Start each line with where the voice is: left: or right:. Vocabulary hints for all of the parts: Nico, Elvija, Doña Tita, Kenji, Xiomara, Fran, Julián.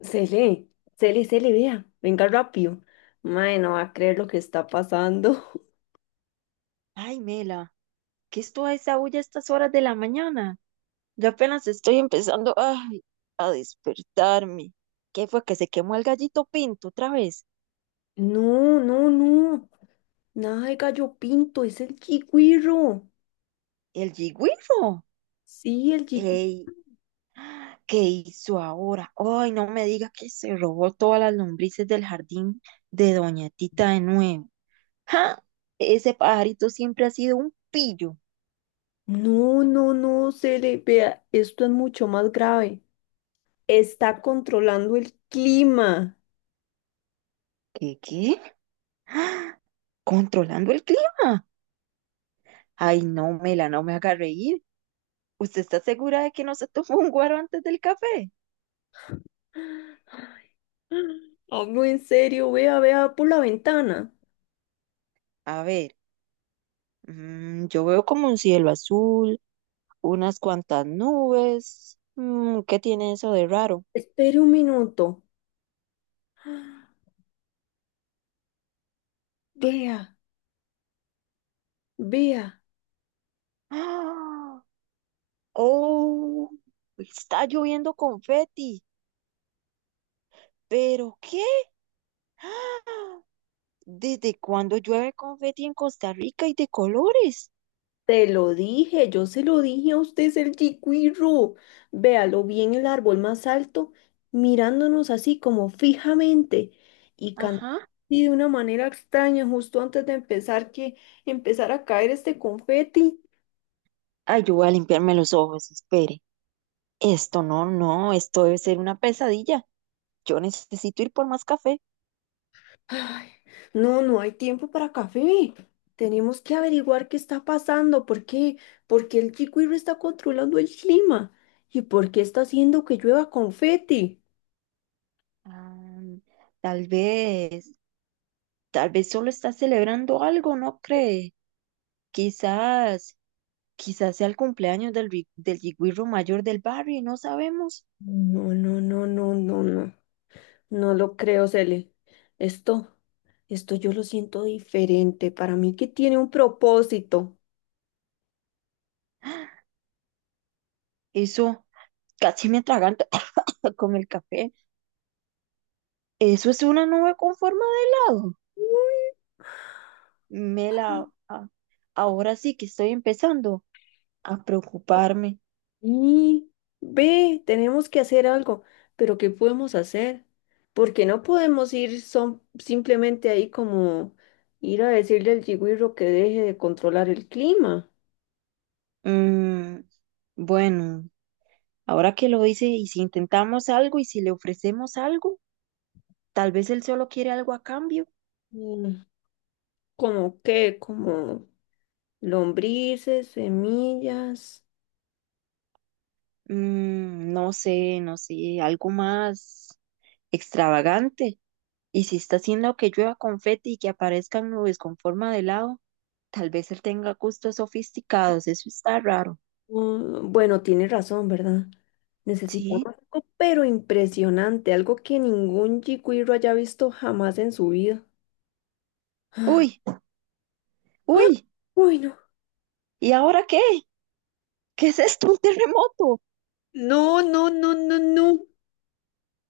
left: Se lee, se vea, venga rápido. Mae, no va a creer lo que está pasando.
right: Ay, Mela, ¿qué es toda esa bulla a estas horas de la mañana? Yo apenas estoy empezando, ay, a despertarme. ¿Qué fue que se quemó el gallito pinto otra vez?
left: No, no, no. Nada de gallo pinto, es el chigüiro.
right: ¿El yigüifo?
left: Sí, el chico.
right: Ey, ¿qué hizo ahora? Ay, no me diga que se robó todas las lombrices del jardín de Doña Tita de nuevo. ¡Ja! Ese pajarito siempre ha sido un pillo.
left: No, no, no, se vea, esto es mucho más grave. Está controlando el clima.
right: ¿Qué, qué? ¿Controlando el clima? Ay, no, Mela, no me haga reír. ¿Usted está segura de que no se tomó un guaro antes del café?
left: Hablo en serio, vea, vea por la ventana.
right: A ver, yo veo como un cielo azul, unas cuantas nubes. ¿Qué tiene eso de raro?
left: Espere un minuto. Vea, vea.
right: ¡Ah! ¡Oh! Está lloviendo confeti. ¿Pero qué? ¡Ah! ¿Desde cuándo llueve confeti en Costa Rica y de colores?
left: Te lo dije, yo se lo dije a usted, es el chiquirro. Véalo bien el árbol más alto, mirándonos así como fijamente y cantando
right: Ajá.
left: de una manera extraña justo antes de empezar a caer este confeti.
right: Ay, yo voy a limpiarme los ojos, espere. Esto no, no, esto debe ser una pesadilla. Yo necesito ir por más café.
left: Ay, no, no hay tiempo para café. Tenemos que averiguar qué está pasando, por qué el chiquirro está controlando el clima y por qué está haciendo que llueva confeti.
right: Ah, tal vez, tal vez solo está celebrando algo, ¿no cree? Quizás, quizás sea el cumpleaños del yigüirro mayor del barrio y no sabemos.
left: No, no, no, no, no, no. No lo creo, Cele. Esto, esto yo lo siento diferente. Para mí que tiene un propósito.
right: Eso casi me atraganta con el café. Eso es una nube con forma de helado. Me a- ahora sí que estoy empezando a preocuparme.
left: Y ve, tenemos que hacer algo. Pero ¿qué podemos hacer? Porque no podemos simplemente ahí como ir a decirle al yigüirro que deje de controlar el clima.
right: Mm, bueno, ahora que lo hice, ¿y si intentamos algo y si le ofrecemos algo? Tal vez él solo quiere algo a cambio.
left: Mm, ¿como qué? Como lombrices, semillas.
right: No sé, no sé, algo más extravagante. Y si está haciendo que llueva confeti y que aparezcan nubes con forma de helado, tal vez él tenga gustos sofisticados, eso está raro.
left: Mm, bueno, tiene razón, ¿verdad? Necesitamos
right: Sí.
left: algo, pero impresionante, algo que ningún chicuiro haya visto jamás en su vida.
right: Uy, uy,
left: Uy, no.
right: ¿y ahora qué? ¿Qué es esto? ¿Un terremoto?
left: No, no, no, no, no.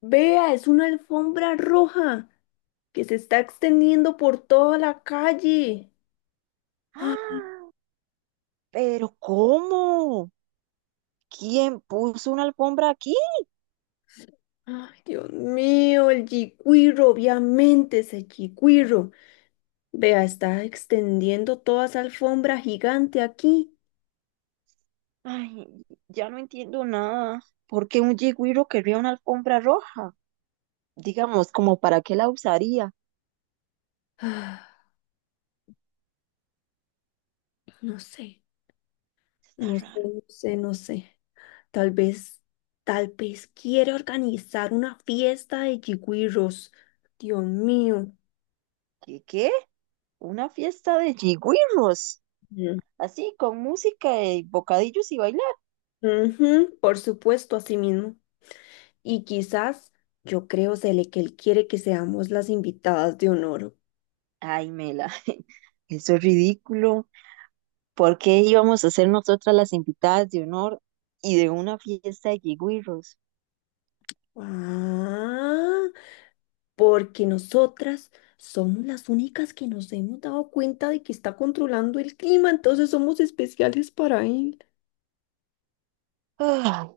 left: Vea, es una alfombra roja que se está extendiendo por toda la calle.
right: ¡Ah! ¿Pero cómo? ¿Quién puso una alfombra aquí?
left: Ah, ay, Dios mío, el chicuiro, obviamente ese chicuiro. Vea, está extendiendo toda esa alfombra gigante aquí.
right: Ay, ya no entiendo nada. ¿Por qué un yigüiro querría una alfombra roja? Digamos, ¿como para qué la usaría?
left: Ah, no sé,
right: Está raro.
left: no sé. Tal vez, tal vez quiere organizar una fiesta de yigüirros. Dios mío.
right: ¿Qué qué? Una fiesta de jigüirros.
left: Mm.
right: Así, con música y bocadillos y bailar.
left: Ujú, por supuesto, así mismo. Y quizás, yo creo, Cele, que él quiere que seamos las invitadas de honor.
right: Ay, Mela, eso es ridículo. ¿Por qué íbamos a ser nosotras las invitadas de honor y de una fiesta de jigüirros?
left: Ah, porque nosotras somos las únicas que nos hemos dado cuenta de que está controlando el clima, entonces somos especiales para él.
right: Ah,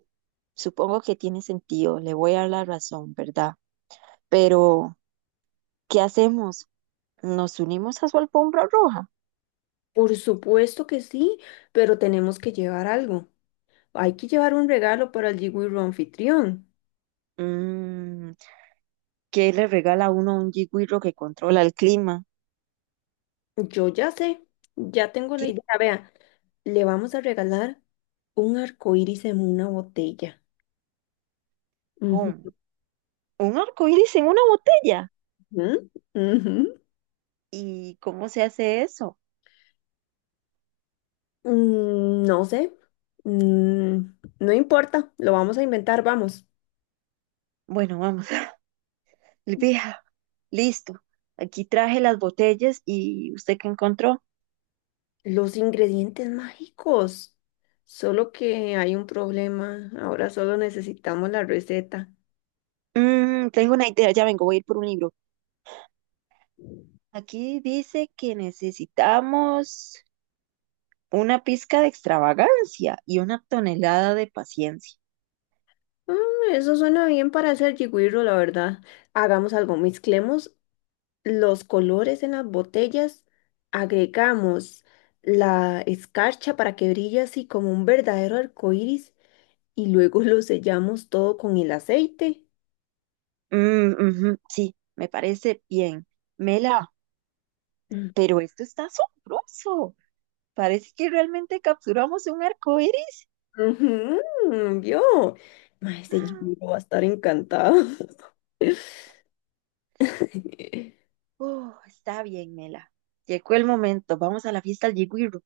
right: supongo que tiene sentido, le voy a dar la razón, ¿verdad? Pero, ¿qué hacemos? ¿Nos unimos a su alfombra roja?
left: Por supuesto que sí, pero tenemos que llevar algo. Hay que llevar un regalo para el jiwiro anfitrión.
right: Mm, ¿Qué le regala uno a un jigüirro que controla el clima?
left: Yo ya sé, ya tengo la
right: ¿Qué?
left: idea. Vea, le vamos a regalar un arco iris en una botella.
right: ¿Cómo?
left: Ujú,
right: Un arco iris en una botella.
left: ujú, ujú.
right: ¿Y cómo se hace eso?
left: Mm, no sé, mm, no importa, lo vamos a inventar, vamos.
right: Bueno, vamos, Elvija, listo. Aquí traje las botellas y ¿usted qué encontró?
left: Los ingredientes mágicos. Solo que hay un problema. Ahora solo necesitamos la receta.
right: Tengo una idea, ya vengo, voy a ir por un libro. Aquí dice que necesitamos una pizca de extravagancia y una tonelada de paciencia.
left: Mm, eso suena bien para hacer jigwiro, la verdad. Hagamos algo, mezclemos los colores en las botellas, agregamos la escarcha para que brille así como un verdadero arco iris y luego lo sellamos todo con el aceite.
right: Mm, ujú, sí, me parece bien. Mela,
left: Mm.
right: pero esto está asombroso. Parece que realmente capturamos un arco iris.
left: Ujú, ¿vio? Ma, ese Jimmy va a estar encantado.
right: Está bien, Mela. Llegó el momento. Vamos a la fiesta al Yigüirro.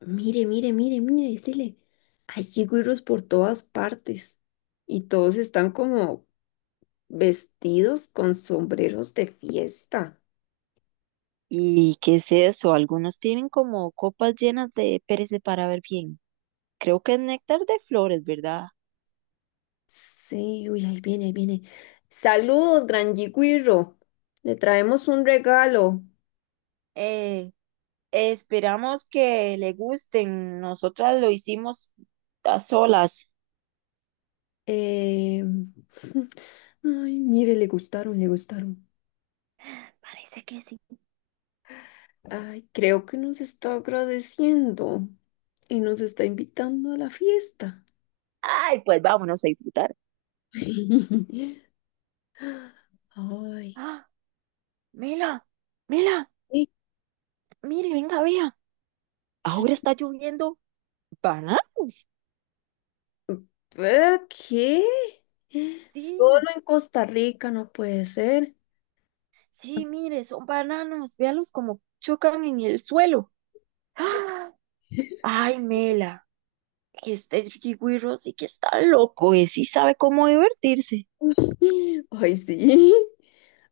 left: Mire, mire, mire, mire, decirle, hay jigüiros por todas partes y todos están como vestidos con sombreros de fiesta.
right: ¿Y qué es eso? Algunos tienen como copas llenas de pérez para ver bien. Creo que es néctar de flores, ¿verdad?
left: Sí, uy, ahí viene, ahí viene. Saludos, Gran Yigüirro. Le traemos un regalo.
right: Eh, esperamos que le gusten. Nosotras lo hicimos a solas.
left: Eh, ay, mire, le gustaron, le gustaron.
right: Parece que sí.
left: Ay, creo que nos está agradeciendo y nos está invitando a la fiesta.
right: Ay, pues vámonos a disfrutar.
left: Ay,
right: Ah, Mela, Mela,
left: ¿y
right: mire, venga, vea.
left: ¿qué?
right: Ahora está lloviendo bananos.
left: ¿Qué? ¿Qué? Solo
right: Sí,
left: en Costa Rica no puede ser.
right: sí, mire, son bananos, véalos como chocan en el suelo. ¡Ah! Ay, Mela, este Yigüirro sí que está loco, y sí sabe cómo divertirse.
left: Ay, sí.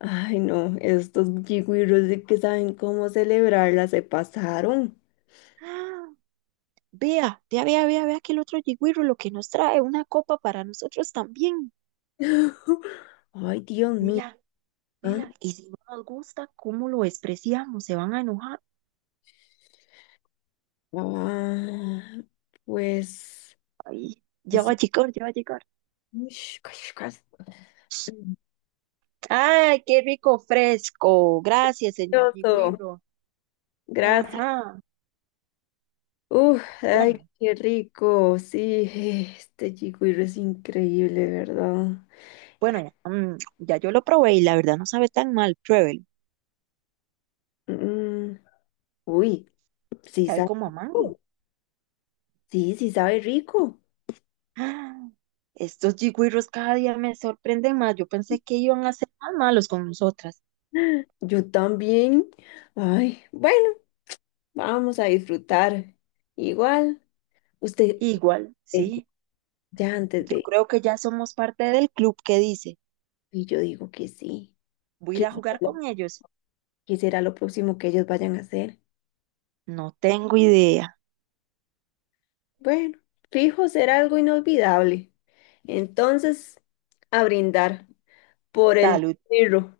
left: Ay, no, estos yigüiros de que saben cómo celebrarla se pasaron.
right: ¡Ah! Vea, vea, vea, vea, vea que el otro Yigüirro lo que nos trae, una copa para nosotros también.
left: Ay, Dios mío.
right: Mela,
left: ¿Ah?
right: Mela, y si no nos gusta, ¿cómo lo despreciamos? Se van a enojar.
left: Ah, pues,
right: Ay,
left: no
right: ya
left: sé.
right: va a llegar, ya va a llegar.
left: Ush, cush, cush.
right: Ay, qué rico fresco. Gracias, señor
left: Delicioso.
right: Yigüirro.
left: Gracias.
right: Ajá.
left: Uf, ay,
right: Bueno.
left: qué rico. Sí, este chigüiro es increíble, ¿verdad?
right: Bueno, ya, ya yo lo probé y la verdad no sabe tan mal, pruébelo.
left: Mm, mm, uy, sí
right: Sabe
left: sabe
right: como a mango.
left: rico. Sí, sí sabe rico.
right: ¡Ah! Estos jigüiros cada día me sorprenden más. Yo pensé que iban a ser más malos con nosotras.
left: Yo también. Ay, bueno, vamos a disfrutar. Igual, usted,
right: Igual,
left: eh,
right: sí.
left: ya antes
right: Yo
left: de...
right: creo que ya somos parte del club que dice,
left: Y yo digo que sí.
right: voy a ir
left: ¿Qué
right: a
left: será
right: jugar
left: lo,
right: con ellos.
left: qué será lo próximo que ellos vayan a hacer?
right: No tengo idea.
left: Bueno, fijo, será algo inolvidable. Entonces, a brindar por el
right: Salud.
left: dinero.